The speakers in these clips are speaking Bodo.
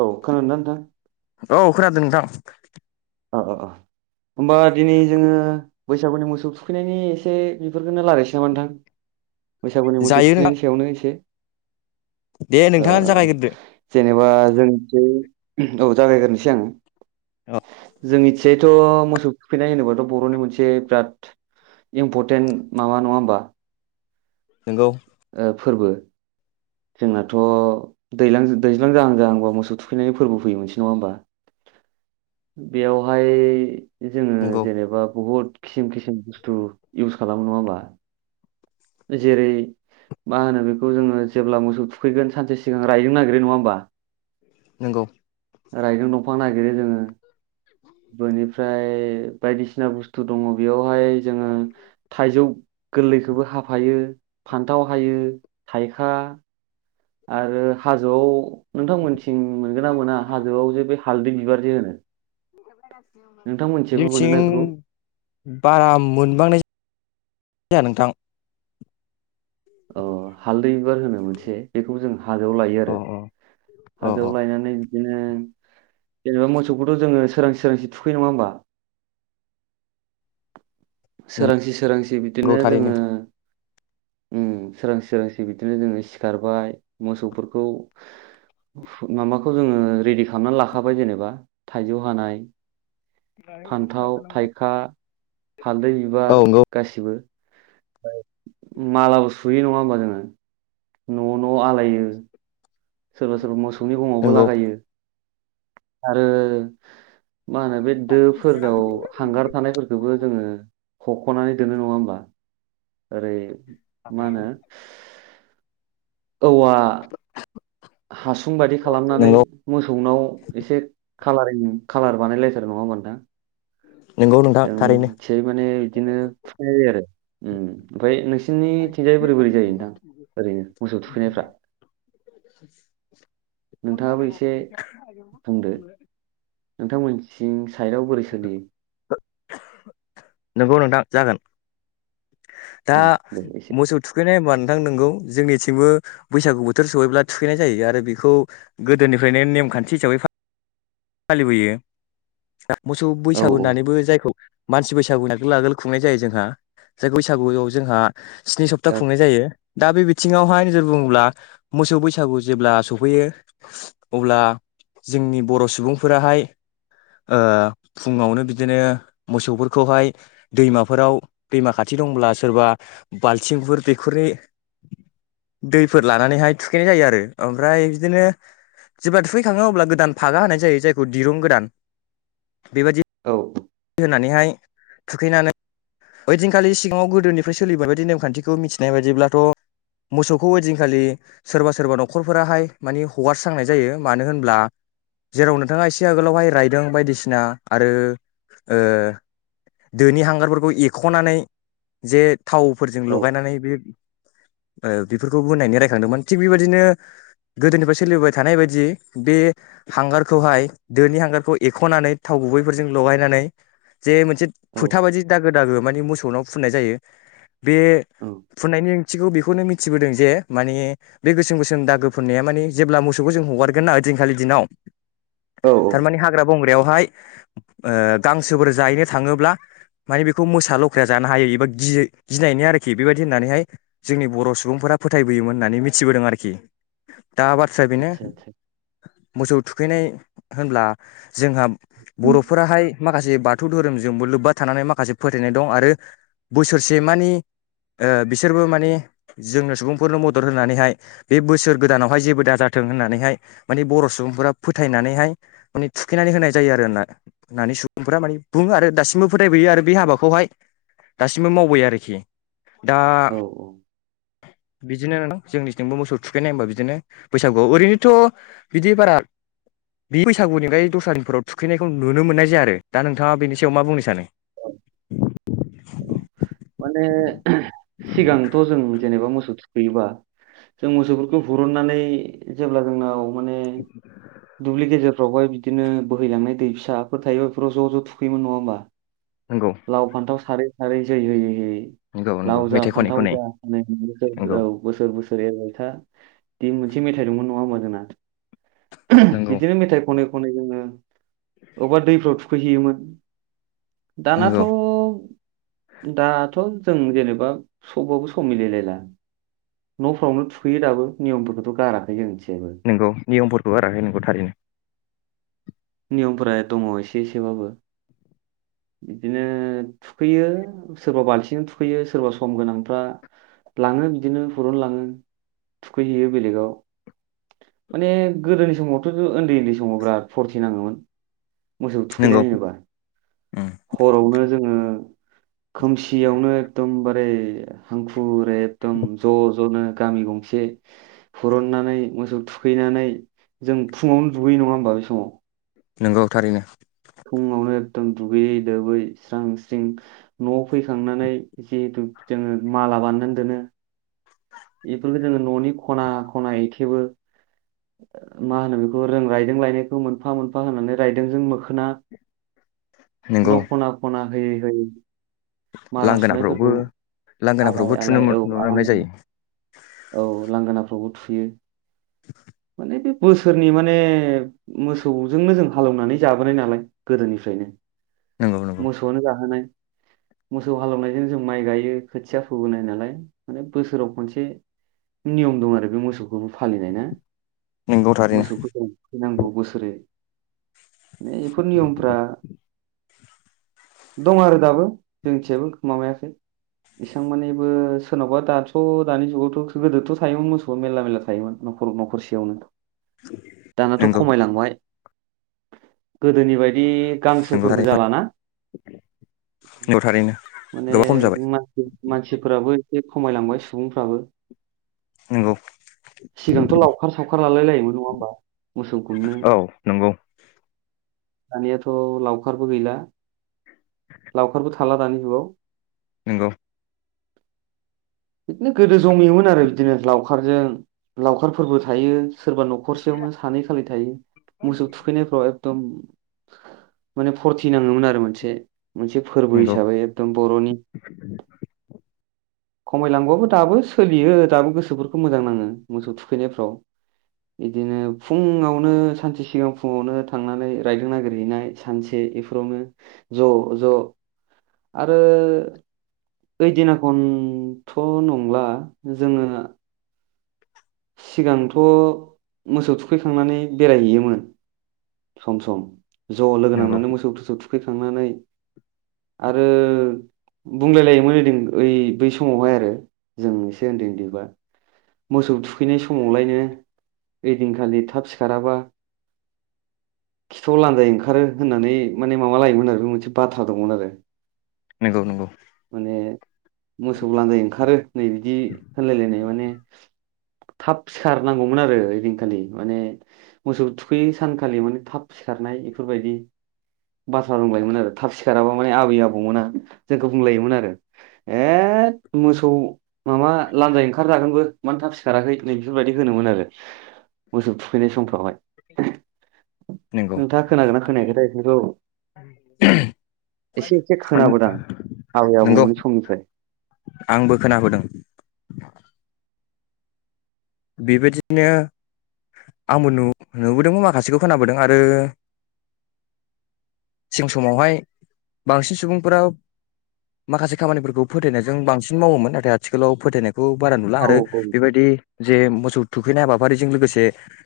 औ खोनादोंना नोंथां औ खोनादों नोंथां ओ ओ ओ होमबा दिनै जोङो बैसागुनि मोसौ थुखैनायनि एसे बेफोरखौननो रायलायसै नामा नोंथां? बैसागुनि मोसौ जायो नोंथां थुखैनायनि सायावनो एसे दे ओ नोंथाङानो जागायग्रोदो जेनेबा जोंनिथि औ जागायग्रोनोसै आङो औ जोंनिथियायैथ' मोसौ थुखैनाय होनोबाथ' बर'नि मोनसे बिराद इम्परटेन्ट माबा नङा होमबा नोंगौ ओ फोरबो जोंनाथ' दैलां-दैज्लां जाहां जाहांबा मोसौ थुखैनायनि फोरबो फैयो मोनसे नङा होमबा बेयावहाय जोङो नंगौ जेनेबा बहुद खिसिम खिसिम बुस्थु इउस खालामो नङा होमबा जेरै मा होनो बेखौ जोङो जेब्ला मोसौ थुखैगोन सानसे सिगां रायदों नागिरो नङा होनबा? नंगौ रायदों दं फां नागिरो जोङो बोनि फ्राय बायदिसिना बुस्थु दङ बेयावहाय जोङो थाइजौ गोरलैखोबो हाफायो फान्थाव हायो थाइ खा आरो हाजोआव नोंथांमोन निथिं मोनगो ना मोना हाजोआव जे बे हालदै बिबार जे होनो नोंथां मोनथिबो जोंथिं मोनोना बेखौ? बारा मोनबांनाय जाया नोंथां। अ हालदै बिबार होनो मोनसे बेखौ जों हाजोआव लायो आरो अ अ अ अ हाजोआव लायनानै बिदिनो जेन'बा मोसौखौथ' जोङो सोरांसि सोरांसि थुखैयो नङा होमबा? सोरांसि सोरांसि नंगौ बिदिनो थारैनो जोङो उम सोरांसि सोरांसि बिदिनो जोङो सिखारबाय मोसौफोरखौ माबाखौ जोङो रेडि खालामनानै लाखाबाय जेनेबा थाइजौ हानाय फान्थाव, थाइखा, हालदै औ बिबार नंगौ गासिबो बो मालाबो सुयो नङा होमबा जोङो? न' न' आलायो। सोरबा सोरबा मोसौ नि गङावबो नंगौ लागायो आरो मा होनो बे दोफोराव हांगार थानायफोरखोबो जोङो हख'नानै दोनो नङा होमबा ओरै मा होनो औवा हासुं बायदि खालामनानै नंगौ मोसौनाव एसे खालारिं कालार बानायलाय थारो नङा होमबा नोंथां नंगौ नोंथां थारैनो जों इसे माने बिदिनो थुखैनाय जायो आरो उम उम ओमफ्राय नोंसि सिनिथिंजाय बोरै बोरै जायो नोंथां ओरैनो मोसौ थुखैनायफ्रा? नोंथाङाबो एसे बुंदो [unintelligible] नोंथांमोननिथिं साइदआव बोरै सोलियो नोंगौ नोंथां जागोन दा उम दे एसे मोसौ थुखैनाय होमबा नोंथां नोंगौ जोंनिथिंबो बैसागु बोथोर सहैब्ला थुखैनाय जायो आरो बेखौ गोदोनिफ्रायनो नेमखान्थि हिसाबै फा फालिबोयो मोसौ औ बैसागु औ होननानैबो जायखौ मानसि बैसागुनि आगोल आगोल खुंनाय जायो जोंहा जाय बैसागुआव जोंहा स्नि सप्ता औ खुंनाय जायो। दा बे बिथिङावहाय नोजोर बुङोब्ला मोसौ बैसागु जेब्ला सफैयो अब्ला जोंनि बर सुबुं फोराहाय ओ फुङावनो बिदिनो मोसौफोरखौहाय दैमाफोराव दैमा खाथि दंब्ला सोरबा बालथिंफोर दैखरनि दैफोर लानानैहाय थुखैनाय जायो आरो ओमफ्राय बिदिनो जेब्ला थुखैखाङो अब्ला गोदान फागा होनाय जायो जाय दिरुं गोदान औ होनानैहाय थुखैनानै बै दिनखालि सिगाङाव गोदोनिफाय सोलिबोनाय नेमखान्थिखौ मिथिनाय बायदिब्लाथ मोसौखौ ओइदिनखालि सोरबा सोरबा नखरफोराहाय मानि हगारस्रांनाय जायो मानो होनब्ला जेराव नों थाङा एसे आगोलावहाय रायदों बायदिसिना आरो ओ दोनि हांगारफोरखौ एखनानै जे थावफोरजों औ लगायनानै बे ओ बेफोरखौ बुनायनि रायखांदोंमोन थिग बेबादिनो गोदोनिफाय सोलिबोबाय थानाय बायदि बे हांगा खौहाय दोनि हांगार खौ एखनानै थाव गुबैफोरजों लगायनानै जे मोनसे औ फोथा बादि दागो दागो मानि मोसौनाव फुननाय जायो बे औ फुननायनि ओंथिखौ बेख खौनो मिथिबोदों जे माने बे गोसोम गोसोम दागो फोननाया माने जेब्ला मोसौखौ जों हगारगोन ओइ दिनखालि दिनाव औ थारमानि हाग्रा बंग्रायावहाय ओ गांसोफोर जाहैनो थाङोब्ला मानि बेखौ मोसा लख्राया जानो हायो एबा गि-गिनायनि आरोखि बेबादि होननानैहाय जोंनि बर सुबुंफोरा फोथायबोयोमोन होननानै मिथिबोदों आरोखि दा बाथ्राया बेनो आदसा आदसा मोसौ थुखैनाय होनब्ला जोंहा बर'फोराहाय माखासे बाथौ धोरोमजोंबो लोब्बा थानानै माखासे फोथायनाय दं आरो बोसोरसे मानि ओ बिसोरबो मानि जोंनो सुबुंफोरनो मदद होनानैहाय बे बोसोर गोदानावहाय जेबो दाजाथों होननानैहाय मानि बर सुबुंफोरा फोथायनानैहाय माने थुखैनानै होनाय जायो आरोना होननानै सुबुंफोरा माने बुङो आरो दासिमबो फोथायबोयो आरो बे हाबाखौहाय दासिमबो मावबोयो आरोखि दा औ औ बिदिनो जोंनिथिंबो मोसौ थुखैनाय होमबा बिदिनो बैसागुआव ओरैनोथ बिदि बारा बे बैसागुनिफाय [unintelligible] थुखैनायखौ नुनो मोननाय जाया आरो दा नोंथाङा बेनि सायाव मा बुंनो सानो औ माने सिगांथ जों जेनेबा मोसौ थु [unintelligible] जों मोसौफोरखौ हुरुननानै जेब्ला जोंनाव माने दुब्लि गेजेर फ्रावहाय बिदिनो बोहैलांनाय दै फिसाफोर थायो बेफोराव ज' ज' थुखैयोमोन नङा होमबा? नंगौ लाव फान्थाव सारै सारै जै होयै होयै नंगौ नंगौ लाव जा मेथाइ खनै फान्थाव खनै जा नंगौ [unintelligible] औ बोसोर बोसोर ओरै नोंथां दि मोनसे मेथाइ दंमोन नङा होमबा जोंना? नंगौ बिदिनो मेथाइ खनै खनै जोंङो अबार दै थु थुखैहैयोमोन दानाथ' नंगौ दाथ' जों जेनेबा सबबाबो सम मिलायलायला न'फोरावनो थुखैयो दाबो नियमफोरखौथ' गाराखै जोंनिथिं नोंगौ नियमफोरखौ गाराखै नोंखौ थारैनो नियमफोरा दङ एसे एसेबाबो बिदिनो थुखैयो सोरबा बालथिंजों थुखैयो सोरबा सम गोनांफ्रा लाङो बिदिनो फुरनो लाङो थुखैहैयो बेलेगाव माने गोदोनि समावथ' उन्दै उन्दै समाव बिराद फ फुरथि नाङोमोन मोसौ नंगौ थुखैनाय होनोब्ला उम हरावनो जोङो औ खोमसियावनो एकदम बारे ओरै हांखुर एदम ज' ज'नो गामि गंसे हरननानै मोसौ थुखैनानै जों फुङावनो दुगैयो नङा होमबा बे समाव नोंगौ थारैनो फुङावनो एखदम दुगैयै लोबै स्रां स्रिं न'आव फैखांनानै जिहेथु जोङो माला बाननानै दोनो बेफोरो न'नि खना खना ओइ जेबो मा होनो बेखौ रों रायदों लायनायखौ मोनफा मोनफा होननानै रायदोंजों मोखोना न' खना खना होयै होयै माला लांगोनाफोरावबो सुनायफोरखौ आलाय लांगोनाफोरावबो थुनो आलाय औ नुलांनाय लांगोना जायो। औ लांगोनाफ्रावबो थुयो [inaudible] बेदि बोसोरनि माने मोसौजोंनो जों हालौवनानै जाबोनाय नालाय गोदोनिफ्रायनो नंगौ नंगौ मोसौआनो जाहोनाय मोसौ हालेवनायजों जों माइ गायो खोथिया फोबोनाय नालाय माने बोसोराव खनसे नियम दं आरो बे मोसौखौ फालिनाय ना नंगौ थारैनो मोसौखौ जों थुखैनांगौ बोसोरे बे बेफोर नियमफ्रा दं आरो दाबो जोंथियाबो माबायाखै एसबां मानबो सोरनावबा दाथ' दानि जुगावथ' गोदोथ' थायोमोन मोसौआ मेरला मेरला थायोमोन न'खर न'खर नखरसेयावनो दानाथ' नंगौ खमायलांबाय गोदोनि बायदि बिदि नंगौ गांसोफोरबो थारैनो जालाना नंगौ थारैनो माने गोबां खम जाबाय मानसिफोराबो एसे खमायलांबाय सुबुंफ्राबो नंगौ सिगांथ' लाव लावखार सावखार लालायलायोमोन नङा होमबा मोसौ गुमनो औ नंगौ दानियाथ लावखारबो गैला लावखारबोथ थाला दानि जुग आव नोंगौ बिदिनो गोदो जमियोमोन आरो बिदिनो लावखारजों लावखारफोरबो थायो सोरबा नखरसेयावनो सानै खालि थायो मोसौ थुखैनायफ्राव एकदम माने फर्थि नाङोमोन आरो मोनसे मोनसे फोरबो नंगौ हिसाबै एकदम बरनि खमायलांबाबो दाबो सोलियो दाबो गोसोफोरखौ मोजां नाङो मोसौ थुखैनायफ्राव बिदिनो फुङावनो सानसे सिगां फुङावनो थांनानै रायदों नागिरहैनाय सानसे बेफोरावनो ज ज आरो ओइदिना खन थ नंला जोङो सिगांथ मोसौ थुखैखांनानै बेरायहैयोमोन सम सम ज लोगो नंगौ नांनानै मोसौ थु थुखै फैखांनानै आरो बुंलायलायोमोन बै समावहाय आरो जों एसे उन्दै उन्दैबा मोसौ फैनाय समावलायनो ओइदिनखालि थाब सिखाराबा खिथाव लान्जाय ओंखारो होननानै माने माबा लायोमोन आरो बे मोनसे बाथ्रा दंमोन आरो नंगौ नंगौ माने मोसौ लन्जाय ओंखारो नै बिदि होनलायलायनाय माने थाब सिखारनांगौमोन आरो ओइदिनखालि माने मोसौ थुखैयै सानखालि माने थाब सिखारनाय बेफोरबायदि बाथ्रा दंलायोमोन आरो थाब सिखाराबा माने आबै आबौमोना जोंखौ बुंलायोमोन आरो ए मोसौ माबा लान्जाय ओंखारजागोनबो मानो थाब सि सिखाराखै नै बेफोरबायदि होनोमोन आरो मोसौ थुखैनाय समफ्रावहाय नंगौ नोंथाङा खोनादोंना खोनायाखैथाय ऐफोरखौ एसे एसे खोनाबोदां आबै नंगौ आबौमोननि समनिफ्राय। आंबो खोनाबोदों बेबायदिनो आंबो नु नुबोदोंमोन माखासेखौ खोनाबोदों आरो सिगां समावहाय बांसिन सुबुंफोरा माखासे खामानिफोरखौ फोथायनायजों बांसिन मावोमोन नाथाय आथिखालाव फोथायनायखौ बारा नुला औ आरो औ बेबायदि जे मोसौ थुखैनाय हाबाफारिजों लोगोसे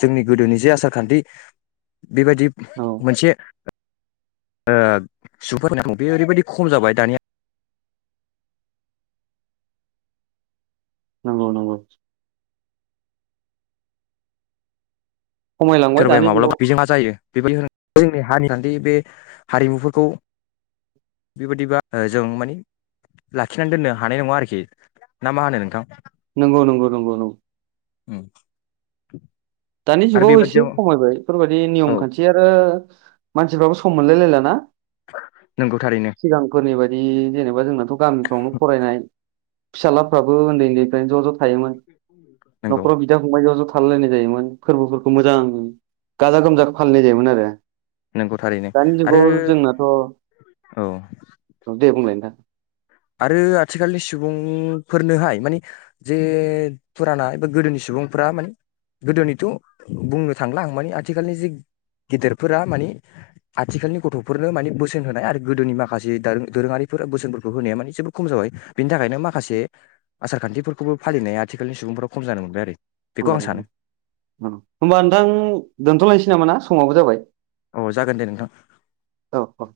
जोंनि गोदोनि जे आसारखान्थि बेबायदि औ मोनसे ओ [unintelligible] बे ओरैबायदि खम जाबाय दानिया नंगौ नंगौ। खमायलांबाय सोरबाया दानि जुगाव माब्लाबा बिजों मा जायो बेबायदि होन जोंनि हारि खान्थि बे हारिमुफोरखौ बेबायदिबा जों मानि लाखिनानै दोननो हानाय नङा आरोखि ना मा होनो नोंथां? नंगौ नंगौ नंगौ नंगौ। उम। दानि जुगाव एसे खमायबाय बेफोरबायदि नियम औ खान्थि आरो मानसिफ्राबो सम मोनलायलायला ना। नंगौ थारैनो सिगांफोरनि बाय जे जेनेबा जोंना थ' गामिफ्रावनो फरायनाय फिसालाफ्राबो उन्दै उन्दैनिफ्रायनो ज' ज' थायोमोन नंगौ न'खराव बिदा फंबाय ज' ज' थालाय लायनाय जायोमोन। फोर्बोफोरखौ मोजां गाजा गोमजा फालिनाय जायोमोन आरो। नंगौ थारैनो दानि आरो जुगाव जोंनाथ' औ दे बुंलाय नोंथां। आरो आथिखालनि सुबुंफोरनोहाय माने जे फुराना एबा गोदोनि सुबुंफोरा माने गोदोनिथ' बुंनो थांला आं माने आथिखालनि जि गेदेरफोरा माने आथिखालनि गथ'फोरनो माने बोसोन होनाय आरो गोदोनि माखासे दा दोरोङारिफोर बोसोनफोरखौ होनाया माने जोबोर खम जाबाय बिनि थाखायनो माखासे आसार खान्थिफोरखौबो फालिनाया आथिखालनि सुबुंफोरा खम जानो मोनबाय आरो। बेखौ होमबा आं सानो नोंथां दोन्थ'लायनोसै नामा ना समावबो जाबाय। औ जागोन दे नोंथां। औ औ